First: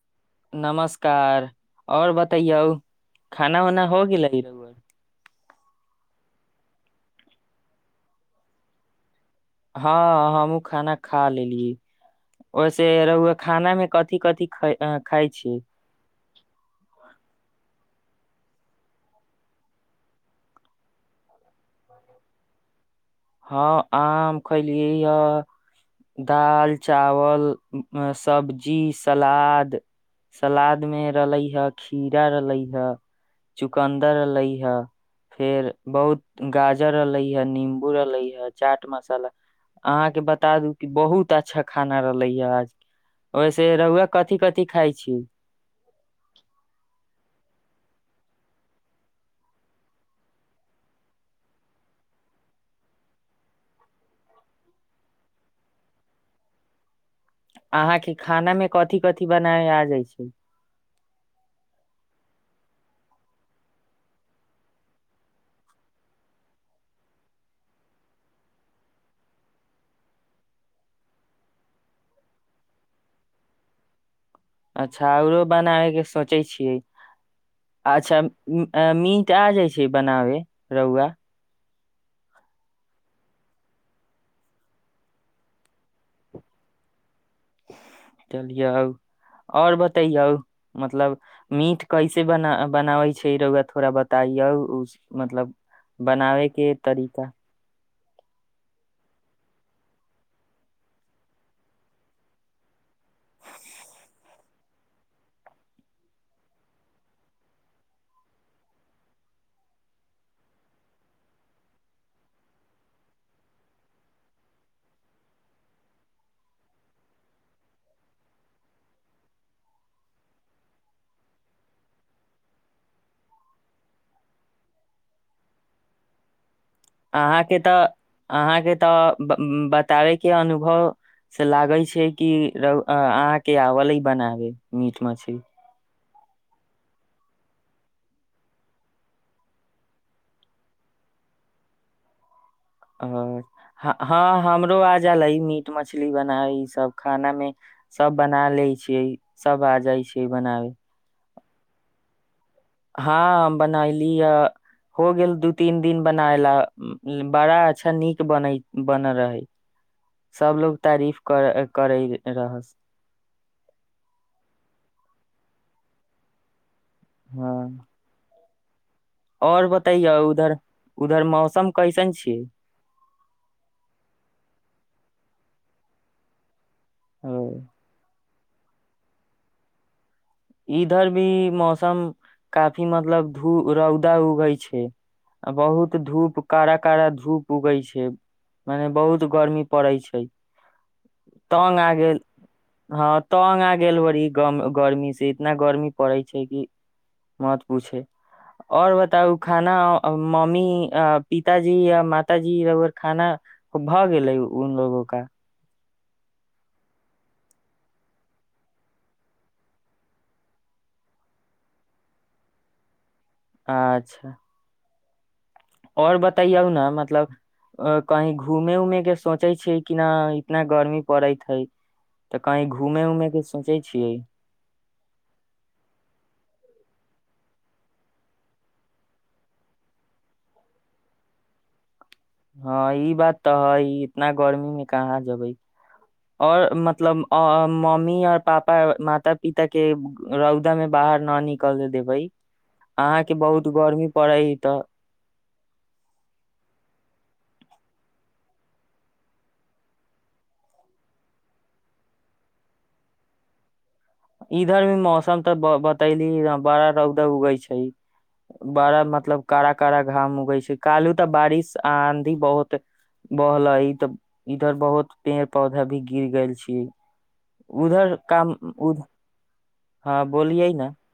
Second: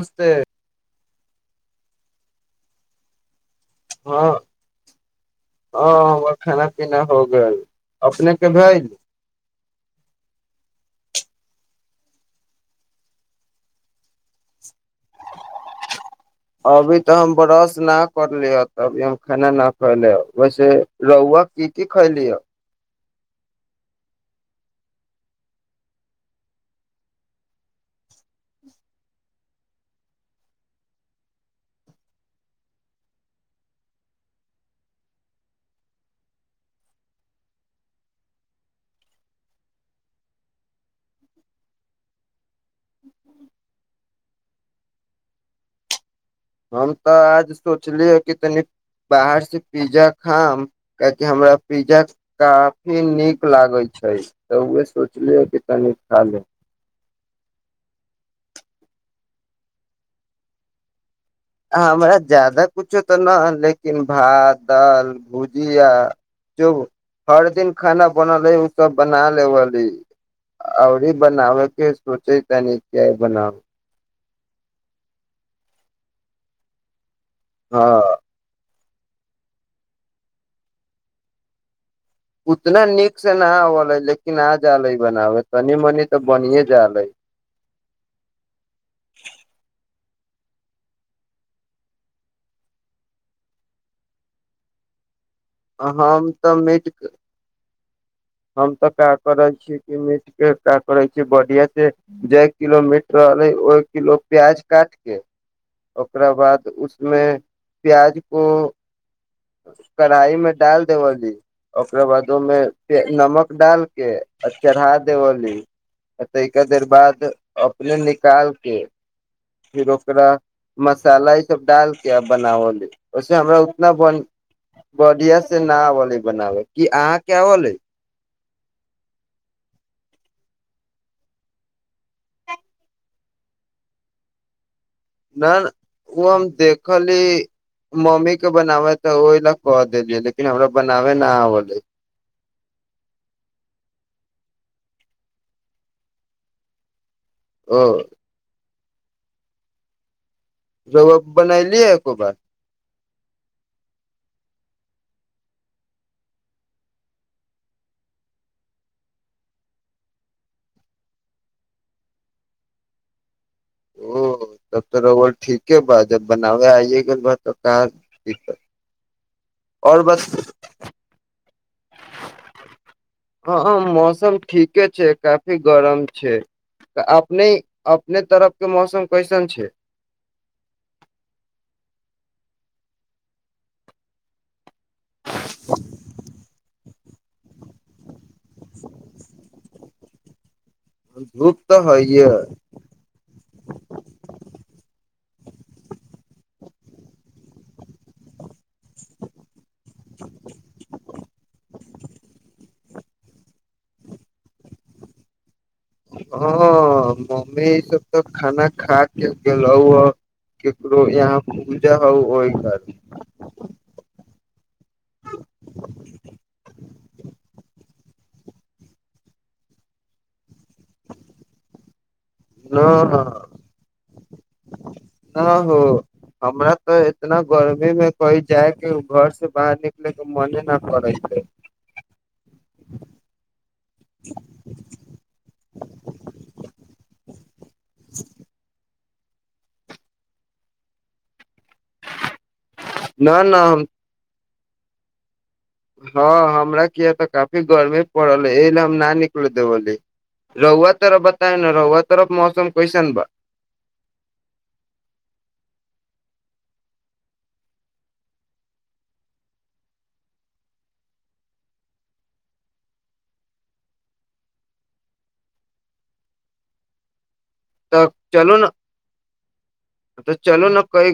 नमस्ते कार आओर बतैयौ खाना उनाा होग हँ गेल ईरग हँ खाना पीना हो गेल अपने के भेल हँ हमहुँ खाना खा लेलिय ओहिसे रह खाना मे कथि कथि ख खाइ छी अभी तऽ हम बरस न करली तभी हम खाना ना खैले वैसे रौआ की की खैली ह हँ आम खलियै हए दाल चावल सब्जी सलाद सलाद मे रहलै हे खीरा रहलै हे चुकन्दर रहले हे फेर बहुत गाजर रहलै हे निम रहलै ह चाट मसाला अहाँके बता दू कि बहुत अच्छा खाना रहलै ह आज ओहिस रहुआ कथी कथिी खाइ छी हम तऽ आज सोचलियै कि तनी बाहरसँ पिज्जा खाम कियाकि हमरा पिज्जा काफी नीक लागैत छै तऽ उह सोचलियै कि तनी खा ले अहाँके खाना मे कथिी कथिी बनाय आ जाइ छै हमरा जादा कछो तऽ नहि ह लेकिन भात दालि भुजिया जो हर दिन खाना बनल है ओसभ बना लेबी आओरी बनाबयके सोचे तनि क बनाउ अच्छा आओरो बनाबैके सोचै छियै हँ अच्छा अ मीट आ जाइ छै बनाबे रौआ उतना नीक से न आबल है लेकिन आ जाल है बनाबे तनी मनी तऽ बने जाल है चलियौ आओर बतैयौ मतलब मीठ कैसे बना बनाबै छै रौआ थोड़ा बताइौ मतलब हम तऽ बनाबैके मीट तरीका हम तऽ क्या करै छीयै कि मीट के क्य करै छी बढ़िया से जे किलो मीट रहलै ओहि किलो प्याज काट के ओकरा बाद उसमे प्याज को कढ़ाई मे डाल देबली ओकरा बाद ओहिमे नमक डाल के आ चढ़ा देवली आ ताहिके देर बाद अपने निकाल के फिर ओकरा मसाला ई सब डाल के आ बनावली ओहिसे हमरा उतना बढ़िया से न आवले बनाबे की अहाँ क्य अहाँके बोलै तऽ अहाँके तऽ बताबैके अनुभव से लागै छै कि र अहाँके आवलइ बनाबे मीट मछली न ओ हम देखली मम्मीके बनाबै तऽ ओहि लए कऽ देलियै लेकिन हमरा बनाबै नहि आबलै आओर हँ हमरो आजल मीट मछली बनाय ई सब खाना में ओ सब बना ले सब आ जाइ छै की बनाब बनायलिय एको बार हँ बनैली ह हो गेल दू तीन दिन बनाय ला बड़ा अच्छा नीक बनै बनल रहै सभलोग तारीफ कर करै रहस ओ तब तो रहल ठीक ह बा जब बनाबे आइ हँ बातऽ क द और आओर बतैय बस उधर उधर मौसम कैसन छियै हँ मौसम ठीके छै गरम छै तऽ अपने ओ, अपने तरफ के मौसम कैसन छै इधर भी मौसम काफी मतलब धू रौदा उगई छै बहुत धूप कड़क का धूप उगै छै मने बहुत गर्मी पड़ैत छै धूप ताँंग तऽ आ गेल हइये हँ ताँंग आ गेल बड़ी गम गर्मी से इतना गर्मी पड़ै छै कि मत पूछे आओर बताउ खाना मम्मी पिताजी य मातााजीकर खाना भऽ गेलै उ लोगो का हँ मम्मी ईसभ तऽ खाना खा के गेलहु ककरो यहाँ पूजा हौ ओहि घर अच्छा [unintelligible] और बतैयौ ने मतलब अ, कहीं घूमे उऊमे के सोचे छै कि न इतना गर्मी पड़ैत हइ तऽ कहीं घूमे उऊमे के न सोचै छियै न हो हमरा तऽ इतना गर्मी मे कही जायके घर से बाहर निकले के मने न करे छै हँ ई बात तऽ है इतना गर्मी मे कहाँ जेबै ओर मतलब मम्मी आओर पापा म माता पिता के रौदा में बाहर न निक क देबै अहाँ के न न बहुत हम गर्मी पड़ै कु तऽ हँ हमरा किया तऽ काफी गर्मी पड़ल है एहि ले हम न निकल देबली रहुआ तरफ बताए ने रहुआ तरफ मौसम कैसन बा इधर भी मौसम तऽ बतैली बड़ा रौदा उगै छै बड़ा मतलब कड़ा कड़ा घाम उगै छै काल्ू तऽ बारिश आंधी बहुत बहलै तऽ इधर बहुत पेड़ पौधा भी गिर गेल छै तऽ उधर काम चलू न उध हाँ तऽ चलू बोलियै ने ना कई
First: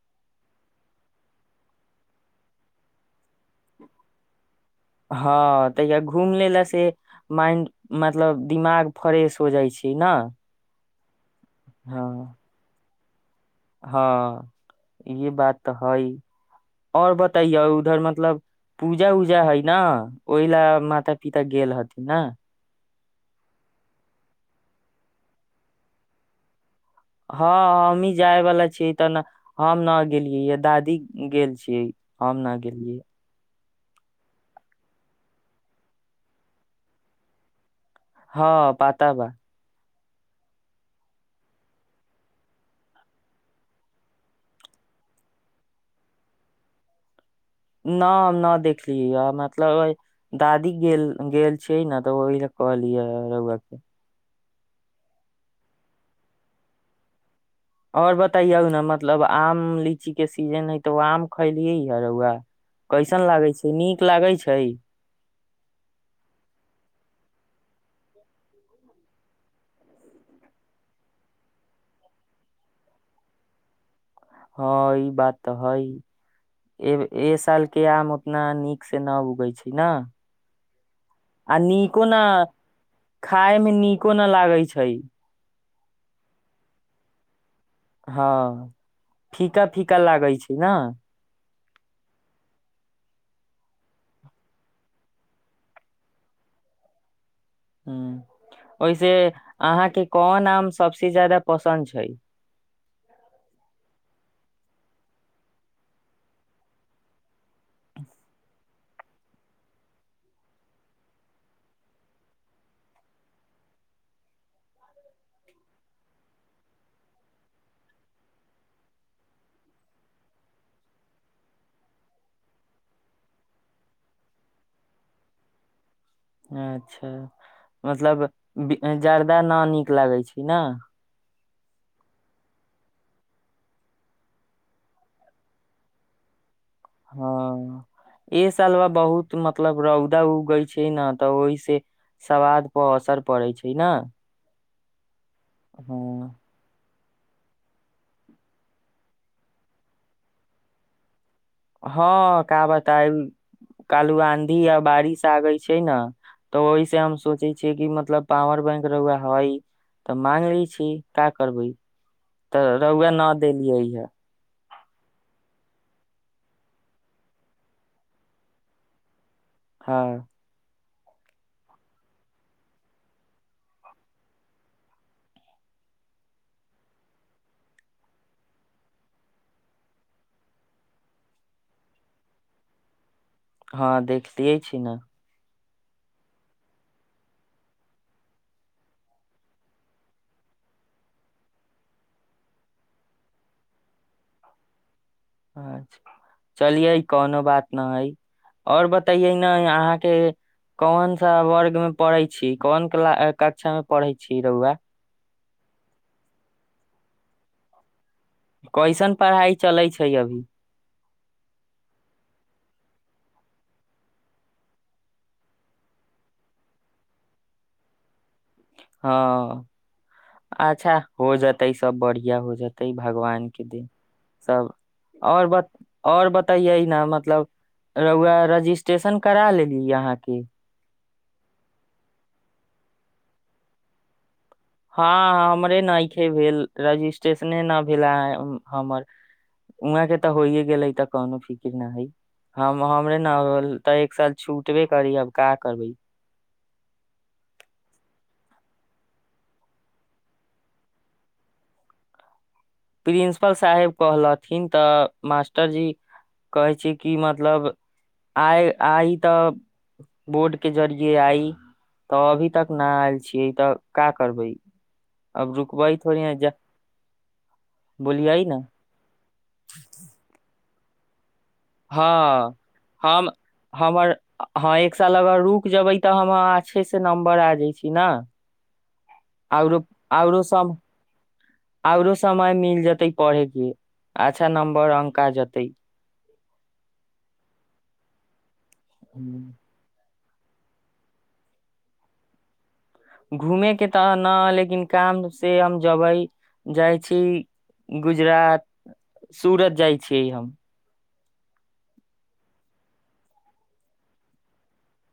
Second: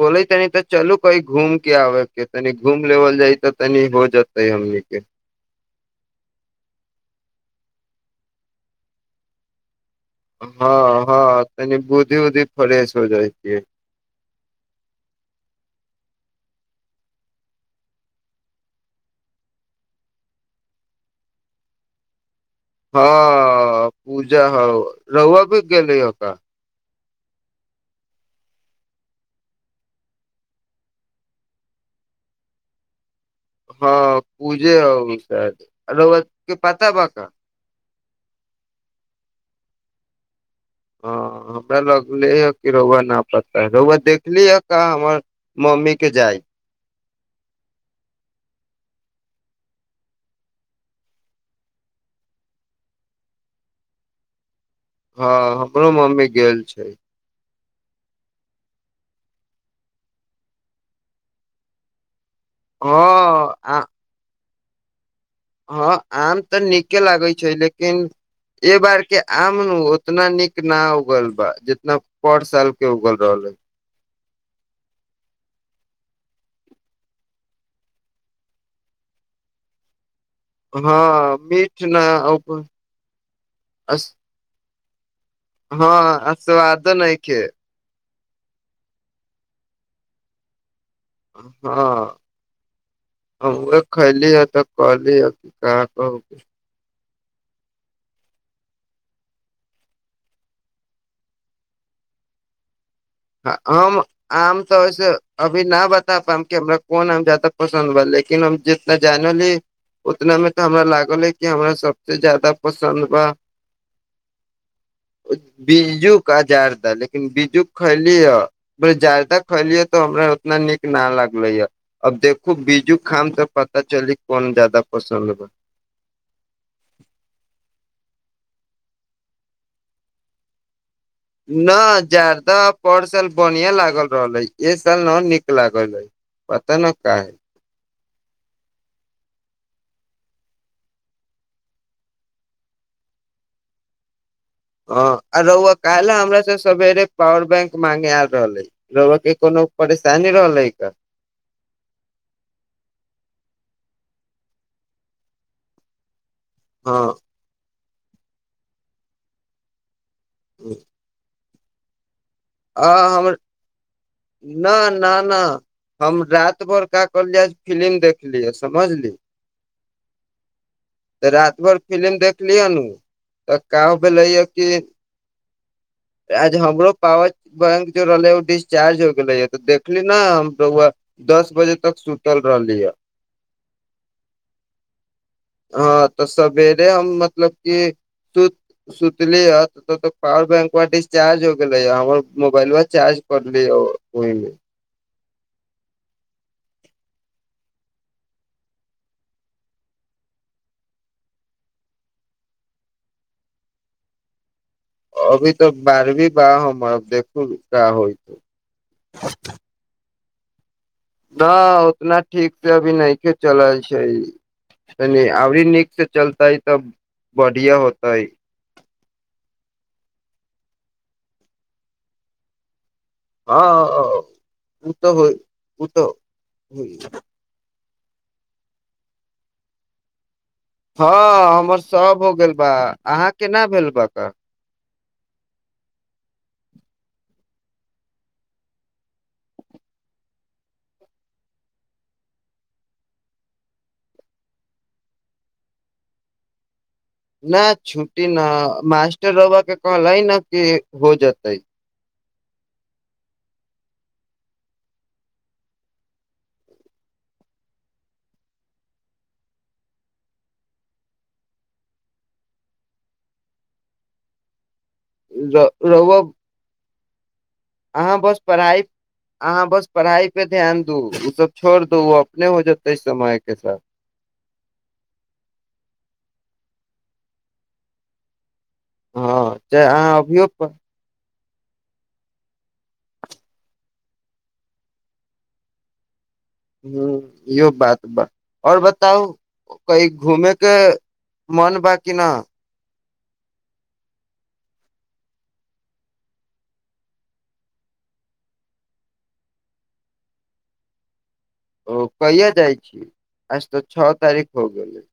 बोले तनी तऽ चलू कही घूम के आबै के त घूम लेबल जाइ तऽ तनि हो जेत हँ तऽ या घुम लेल ला से माइ मतलब दिमाग फ्रेश हो जाइ छै ना हँ हँ तनी बुद्धि हाँ बुद्धि फरे छै हो जाइ छै हँ ई बात तऽ हइ आओर बतैयो उधर मतलब पूजा उजा हइ ने ओहि लए माता पिता गेल हथिन ने हँ पूजा ह रहहुआ भी गेलल हक हँ हमही जायवलाा छीियै तऽ ने हम न गेलियै य दादी गेल छियै हम नहि गेलियै हँ पूजे अनसाद अरबत के पता ब का हँ पाताबा हँ हमरा लगले हे कि रौआ न पड़ता ह रौआ देखलीहे क हमर मम्मीके जाइ न हम न देखलियै मतलब दादी गेल गेल छियै ने तऽ ओहि ल कहलियै रौआके हँ हमरो मम्मी गेल छै ओर बताैयौ ने मतलब आम लीची के सीजन है तऽ आम खैलियै ह रौआ कैसन लागै हँ छै नीक लागै छै छै हँ आम तऽ नीके लागै छै लेकिन एहि बार के आम उतना नीक न उगल बा जितना पर साल के उगल रहल है हँ ई बात तऽ हइ ए साल के आम उतना नीक से न उगै छै न हँ आ मीठ नीको न खाय मे नीको न लागै छै छै हँ आ स्वादो नहि छै हँ फीका फीका लागै छै ने हँ हम उह खली ह तऽ कहली ह कि कहाँ कहू ह ओहिसे अहाँके कोन आम सबस जादा पसन्द छै हम आम तऽ वसे अभी न बता पब कि हमरा कोन आम जााद पसन्द बा लेकिन हम जितना जानली उतना मे तऽ हमरा लागल हे कि हमरा सबस जादा पसन्द बा बीजू आजार द लेकिन बीजू खैली ह जादा खैली तऽ हमरा उतना नीक न लागले या अब देखू बीजू खाम त पता चली कोन जादा पसन्द बा अच्छा मतलब जार्दा न नीक लागै छै ने न जादाा पर साल बढ़िआँ लागल रहल हइ ए साल न नीक लागल हइ पता न काहे हँ ए सलवा बहुत मतलब रौदा उगै छै ने तऽ ओहिसँ सवाद पर असर पड़ै छै ने हँ आ रुआ कालि ह हमरा सब सबेरे पॉावर बैंक मांगे आल रहल है ल के कोनो परेशानी रहलै हँ का बताय कालू आंधी आ बारिश आगैल छै ने तऽ ओहिसँ हम हँ सोचै छियै कि मत मतलब पावर बैंक रहुए हवाई तऽ मांगले छी का करबै तऽ आ रौए ना हम देलियै हे न न न हम रात भरका कहलिय फिलि्म देखलियै समझली हँ तऽ रातति भर फिलि्म देखली हन उ तऽ कह भेले य कि आज हमरो पावर बैंक जेो रहलै ओ डिस्चार्ज हो गेलै ह तऽ देखली ने हम दस बजे तक सुतल रहली ह हँ देखलियै छी ने हँ तऽ सवेरे हम मतलब कि सुत सुतली ह तक पावर बैंक वा डिस्चार्ज हो गेलै ह हमर मोबाइल वा चार्ज करलिय ह ओहिमे अछा चलियै कोनो बात न हइ आओर बतैयै ने अहाँके कोन सा वर्ग मे पढ़ै छी कोन क कक्षा मे पढ़ै छी रौआ अभी तऽ बारहवीं बाह म देखू का होइया कैसन पढ़ाइ चलै छै अभी न उतना ठीक से अभी नहि के चलल छै अभी नीक से चलतै तब बढ़िया होतै हँ अच्छा हो जेतै सब बढ़ििया हो जेतै तै हँ भगवानके दिन सब ओ तऽ होइ आओर ब ओ तऽ आओर बतैयै होइ ने मतलब रौआ रजिस्ट्रेशन करा लेली यहााँ कें हँ हमर श हो गेल बा अहाँ केना भेल बा हँ हमरे नऐे भेल रजिस्ट्रेशने न भेला हमर उहं के तऽ होइे गेलै तऽ कोनो फिक्र न हइ हम हमरे न होल तऽ एक साल छूटबे करी अब का करबै न छुट्टी न मास्टर बाबा के कहलै न कि हो जेतै प्रिंसिपल साहेब कहलथिन तऽ मास्टरजी कहै छै कि मतलब आइ आइ तऽ बोर्डके जरिये आइ तऽ अभी तक नहि आयल छियै तऽ का करबै अब रुकबाइ रौआ थोड़ी ह जा अहाँ बस पढ़ाइ अहाँ बस पढ़ाई पे [unintelligible] ओ अपने हँ हो जेतै हम समय के साथ हमर हँ एक साल अगर रुक जेबै तऽ हम अच्छे से नम्बर आ जाइ छी ने हँ च अहाँ अभियो प आओरो समय मिल जेतै पढ़ेके अच्छा नम्बर अंक आ जेतै ह इो बात पर आओर बताउ क घूमेके मोन बा कि न घूमेके तऽ ने लेकिन कामसँ हम जबै जाइ छी गुजरात सूरत जाइ छियै हम ओ कहिा जाइ छी आज तऽ छओ तारीख हो गेलै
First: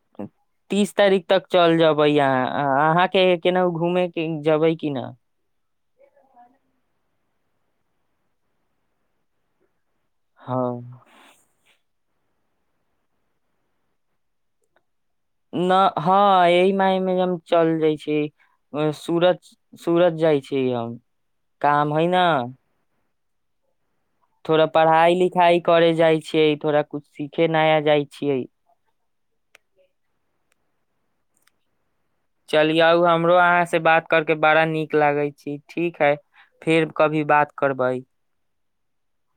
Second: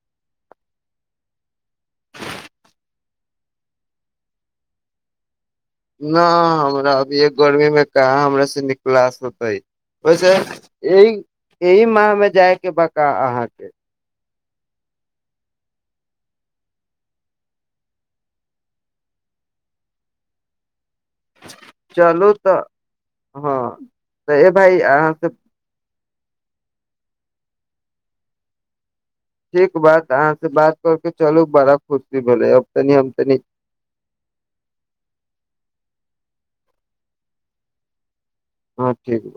तीस तारीख तक चल जेबै अहाँ अहाँके केनाहु घूमेके जेबै कि न न हमरा अभी गर्मी मे कहाँ हमर से निकलास होतै ओस हँ ई ई म मे जायके बका अहाँके न हँ एहि मायमे चल जाइ छी सूरज सूरज जाइ छै हम काम है चलू न तऽ हँ तऽ ए थोड़ा भाय अहाँ पढ़ाइ से लिखाइ कर जाइ छै थोड़ा कुछु सीखे न जाइ छियै ठीक बात अहाँ से बात करके चलू बड़ा खुशी भेलै अब तनी चलिउ हम हमरो तनी अहाँ से बात करके बड़ा नीक लागै छी ठीक है फेर कभी बात करबै हँ ठीक